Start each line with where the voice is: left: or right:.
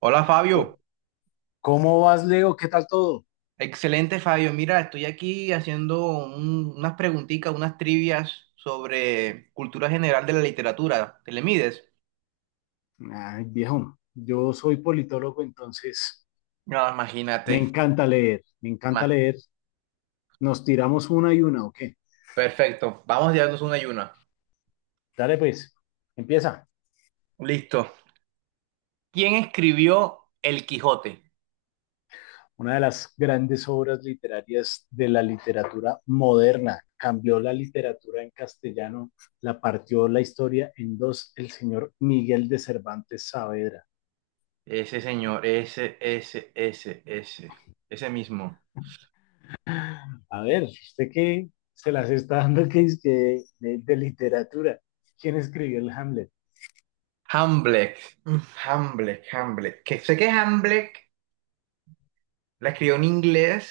right: Hola
left: O-
right: Fabio,
left: ¿Cómo vas, Leo? ¿Qué tal todo?
right: excelente Fabio. Mira, estoy aquí haciendo unas preguntitas, unas trivias sobre cultura general de la literatura. ¿Te le mides?
left: Ay, viejo, yo soy politólogo, entonces
right: No,
left: me
right: imagínate.
left: encanta leer, me encanta
right: Más.
left: leer. Nos tiramos una y una, ¿o qué?
right: Perfecto. Vamos a darnos una y una.
left: Dale, pues, empieza.
right: Listo. ¿Quién escribió El Quijote?
left: Una de las grandes obras literarias de la literatura moderna. Cambió la literatura en castellano, la partió la historia en dos, el señor Miguel de Cervantes Saavedra.
right: Ese señor, ese mismo.
left: A ver, ¿usted qué se las está dando que es que de literatura? ¿Quién escribió el Hamlet?
right: Hamlet. Mm, Hamlet. Que sé que Hamlet la escribió en inglés.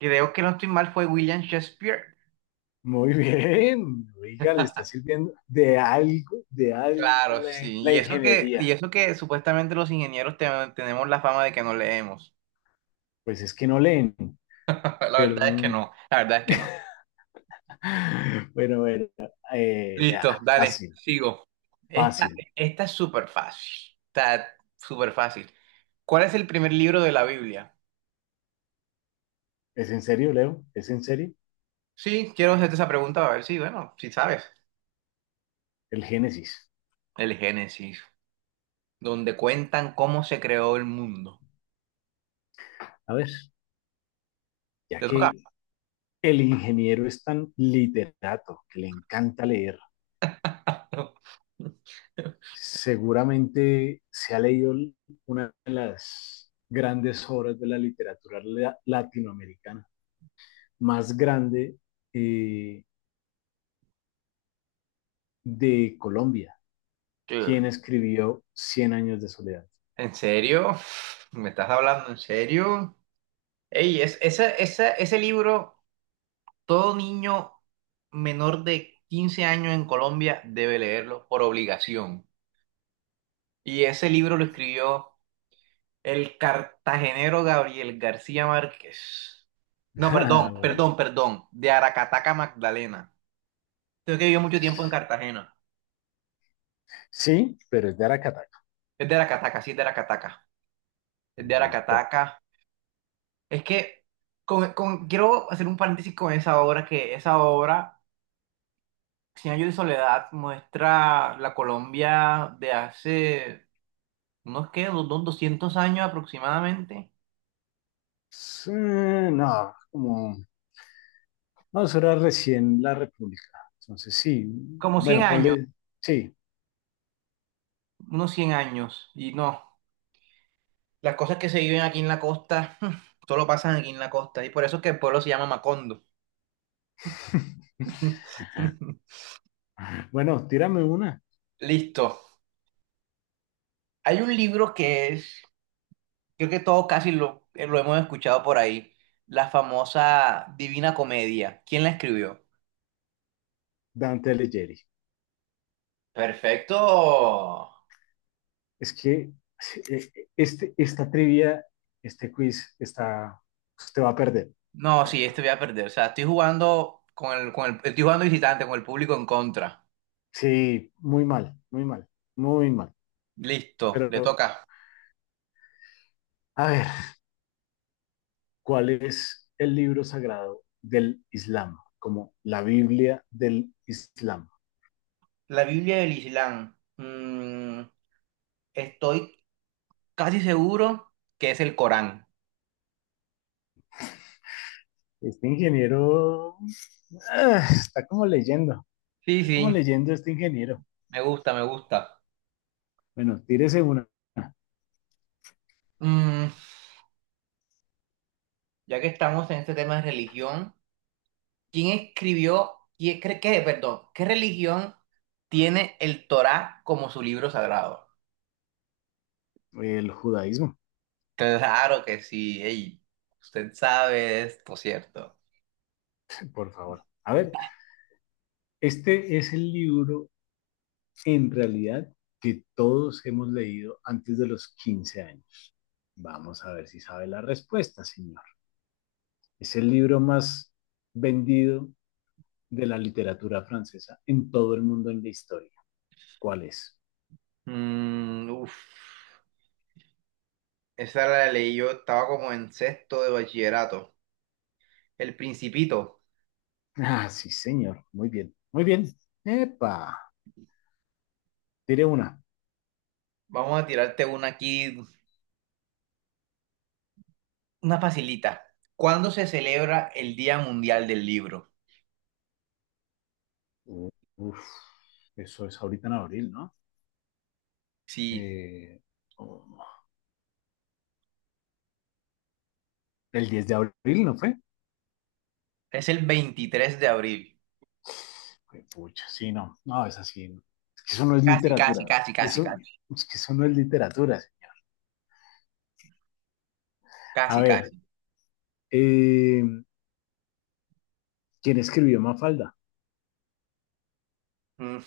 right: Creo que no estoy mal, fue William Shakespeare.
left: Muy bien, oiga, le está sirviendo de algo
right: Claro,
left: la,
right: sí.
left: la
right: Y eso que,
left: ingeniería.
right: y eso que supuestamente los ingenieros tenemos la fama de que no leemos.
left: Pues es que no leen,
right: La
left: pero
right: verdad es que no, la verdad es que no.
left: bueno, bueno,
right: Listo, dale,
left: fácil,
right: sigo. Esta,
left: fácil.
right: esta es súper fácil. Está súper fácil. ¿Cuál es el primer libro de la Biblia?
left: ¿Es en serio, Leo? ¿Es en serio?
right: Sí, quiero hacerte esa pregunta a ver si, bueno, si sabes.
left: El Génesis.
right: El Génesis, donde cuentan cómo se creó el mundo.
left: A ver, ya
right: ¿Te toca?
left: que el ingeniero es tan literato, que le encanta leer, seguramente se ha leído una de las grandes obras de la literatura latinoamericana más grande eh, de Colombia, quien escribió Cien años de soledad.
right: ¿En serio? ¿Me estás hablando en serio? Ey, ese libro, todo niño menor de 15 años en Colombia debe leerlo por obligación. Y ese libro lo escribió el cartagenero Gabriel García Márquez. No, perdón,
left: Bueno,
right: perdón, perdón, de Aracataca, Magdalena. Creo que vivió mucho tiempo en Cartagena.
left: sí, pero es de Aracataca.
right: Es de Aracataca, sí, es de Aracataca. Es de
left: Listo.
right: Aracataca. Es que quiero hacer un paréntesis con esa obra, que esa obra Cien años de soledad muestra la Colombia de hace unos 200 años aproximadamente,
left: Sí, no, como, no, eso era recién la República. Entonces, sí,
right: como cien
left: bueno,
right: años,
left: ponle, sí.
right: unos cien años. Y no, las cosas que se viven aquí en la costa, solo pasan aquí en la costa. Y por eso es que el pueblo se llama Macondo.
left: Bueno, tírame una.
right: Listo. Hay un libro que es, creo que todos casi lo hemos escuchado por ahí, la famosa Divina Comedia. ¿Quién la escribió?
left: Dante Alighieri.
right: Perfecto.
left: Es que esta trivia, este quiz, está, usted va a perder.
right: No, sí,
left: Eh,
right: este voy a perder. O sea, estoy jugando visitante, con el público en contra.
left: Sí, muy mal, muy mal, muy mal.
right: Listo, le
left: Pero,
right: toca.
left: a ver, ¿cuál es el libro sagrado del Islam? Como la Biblia del Islam.
right: La Biblia del Islam. Estoy casi seguro que es el Corán.
left: Este ingeniero ah, está como leyendo,
right: Sí,
left: está como
right: sí,
left: leyendo este ingeniero.
right: me gusta, me gusta.
left: Bueno, tírese una,
right: Mm, ya que estamos en este tema de religión, ¿quién escribió, perdón, ¿qué religión tiene el Torá como su libro sagrado?
left: el judaísmo,
right: Claro que sí, ey, usted sabe esto, ¿cierto?
left: por favor. A ver, este es el libro en realidad que todos hemos leído antes de los 15 años. Vamos a ver si sabe la respuesta, señor. Es el libro más vendido de la literatura francesa en todo el mundo en la historia. ¿Cuál es?
right: Mm, uf. Esa la leí yo, estaba como en sexto de bachillerato. El Principito.
left: Ah, sí, señor. Muy bien, muy bien. Epa, tiré una.
right: Vamos a tirarte una aquí, una facilita. ¿Cuándo se celebra el Día Mundial del Libro?
left: Uf, eso es ahorita en abril, ¿no?
right: Sí,
left: Eh, oh, el 10 de abril, ¿no fue?
right: es el veintitrés de abril.
left: Fue. Pucha, sí, no. No, es así. No. Es que eso no es
right: Casi, casi,
left: literatura.
right: casi, casi,
left: Eso,
right: casi.
left: es que eso no es literatura. A
right: Casi,
left: ver,
right: casi.
left: eh, ¿quién escribió Mafalda?
right: Mm,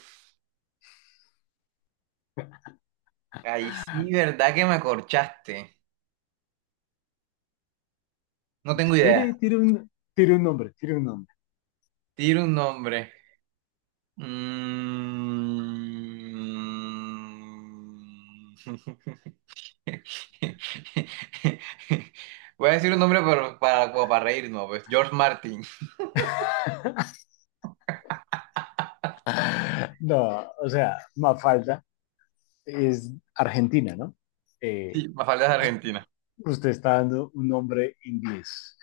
right: ahí sí, ¿verdad que me corchaste? No tengo idea.
left: Tire un nombre, tire un nombre.
right: Tira un nombre. Mm. Voy a decir un nombre como para reírnos, pues. George Martin.
left: No, o sea, Mafalda es Argentina, ¿no? Eh,
right: Sí, Mafalda es argentina.
left: usted está dando un nombre inglés.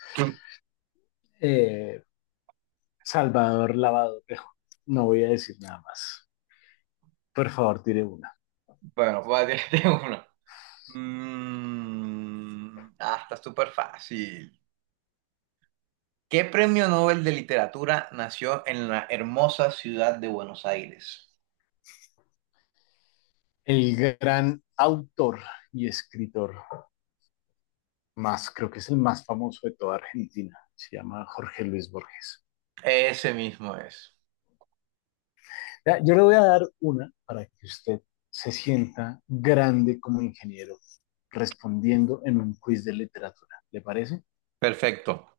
left: Eh, Salvador Lavado Tejo. No voy a decir nada más. Por favor, tire una.
right: Bueno, voy a decirte uno. Mm, ah, está súper fácil. ¿Qué premio Nobel de literatura nació en la hermosa ciudad de Buenos Aires?
left: El gran autor y escritor más, creo que es el más famoso de toda Argentina, se llama Jorge Luis Borges.
right: Ese mismo es.
left: Yo le voy a dar una para que usted se sienta grande como ingeniero respondiendo en un quiz de literatura. ¿Le parece?
right: Perfecto.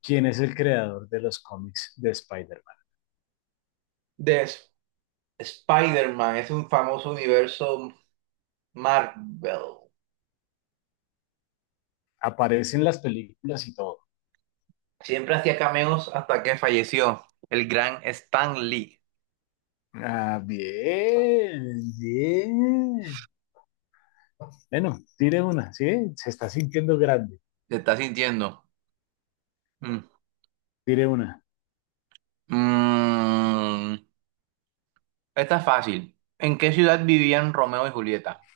left: ¿Quién es el creador de los cómics de Spider-Man?
right: De Sp- Spider-Man es un famoso universo Marvel.
left: Aparece en las películas y todo.
right: Siempre hacía cameos hasta que falleció el gran Stan Lee.
left: Ah, bien, bien. Bueno, tire una, ¿sí? Se está sintiendo grande.
right: Se está sintiendo. Mm.
left: Tire una.
right: Mm, esta es fácil. ¿En qué ciudad vivían Romeo y Julieta?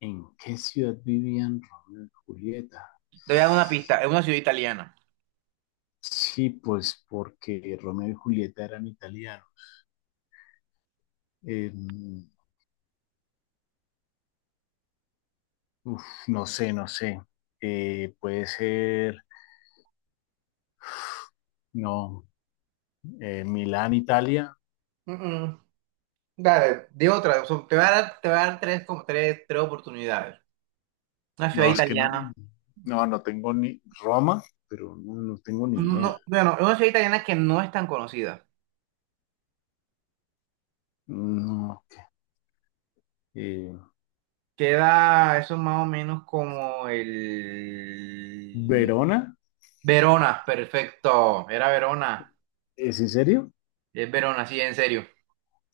left: ¿En qué ciudad vivían Romeo y Julieta?
right: Te voy a dar una pista. Es una ciudad italiana.
left: Sí, pues porque Romeo y Julieta eran italianos. Eh, uf, no sé, no sé. Puede ser, no, Milán, Italia.
right: Mm, mm. Dale, di otra. O sea, te voy a dar tres, tres oportunidades. Una ciudad
left: No, es que no,
right: italiana.
left: no tengo ni Roma, pero no, no tengo ni
right: No, no,
left: idea.
right: bueno, es una ciudad italiana que no es tan conocida.
left: No, ok. Eh,
right: Queda eso más o menos como el...
left: Verona,
right: Verona, perfecto. Era Verona.
left: ¿es en serio?
right: Es Verón, así en serio.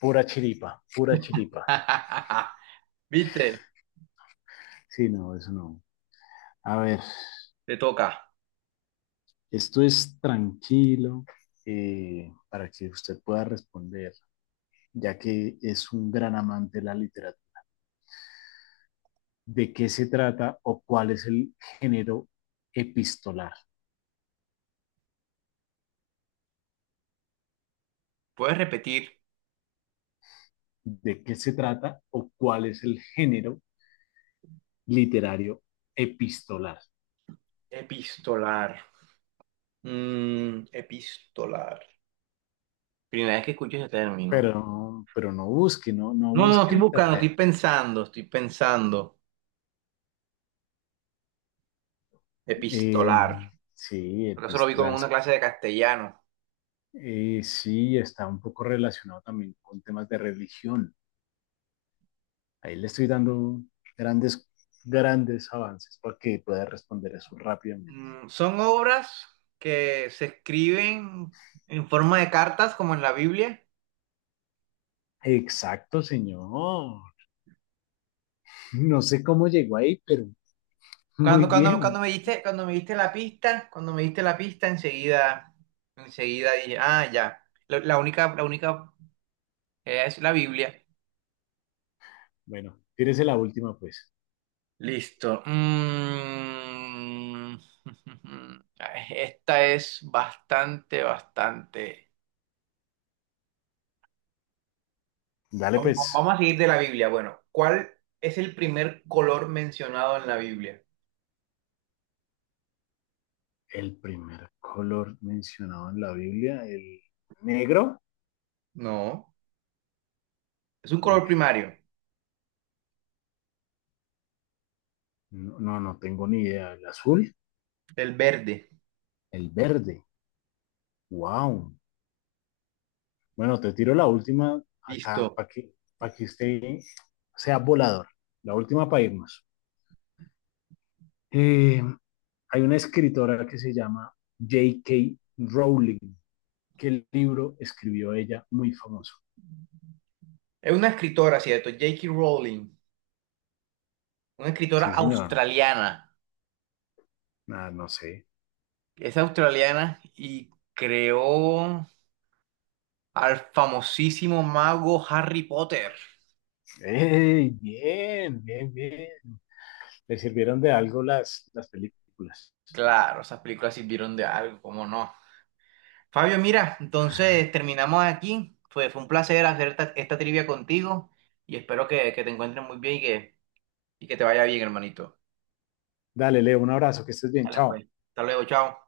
left: Pura chiripa, pura chiripa.
right: ¿Viste?
left: Sí, no, eso no. A ver,
right: Te toca.
left: esto es tranquilo para que usted pueda responder, ya que es un gran amante de la literatura. ¿De qué se trata o cuál es el género epistolar?
right: ¿Puedes repetir?
left: ¿De qué se trata o cuál es el género literario epistolar?
right: Epistolar. Mm, epistolar. Primera vez que escucho ese término.
left: Pero no busque, no, no
right: No, no, no,
left: busque
right: estoy
left: en
right: buscando,
left: internet.
right: estoy pensando, estoy pensando.
left: Eh,
right: Epistolar.
left: sí,
right: Porque eso lo vi como
left: epistolar.
right: en una clase de castellano.
left: Sí, está un poco relacionado también con temas de religión. Ahí le estoy dando grandes, grandes avances para que pueda responder eso rápidamente.
right: Mm, son obras que se escriben en forma de cartas, como en la Biblia.
left: Exacto, señor. No sé cómo llegó ahí, pero muy
right: Cuando
left: bien.
right: me diste, cuando me diste la pista, enseguida, enseguida dije, ah, ya. La única es la Biblia.
left: Bueno, tírese la última, pues.
right: Listo. Mm. Ay, esta es bastante, bastante.
left: Dale, pues.
right: Vamos a seguir de la Biblia. Bueno, ¿cuál es el primer color mencionado en la Biblia?
left: El primer color mencionado en la Biblia, el negro.
right: No, es un color
left: Uy,
right: primario,
left: no, no tengo ni idea. El azul,
right: el verde.
left: el verde. Wow. Bueno, te tiro la última acá
right: Listo.
left: para que usted sea volador. La última para irnos. Eh, hay una escritora que se llama J.K. Rowling. ¿Qué libro escribió ella muy famoso?
right: Es una escritora, ¿cierto? J.K. Rowling. Una escritora
left: Sí, señor.
right: australiana.
left: Ah, no sé.
right: Es australiana y creó al famosísimo mago Harry Potter.
left: ¡Ey! Bien, bien, bien. Le sirvieron de algo las películas.
right: Claro, esas películas sirvieron de algo, ¿cómo no? Fabio, mira, entonces terminamos aquí. Fue un placer hacer esta trivia contigo y espero que te encuentres muy bien y que te vaya bien, hermanito.
left: Dale, Leo, un abrazo, que estés bien,
right: Dale,
left: chao.
right: pues. Hasta luego, chao.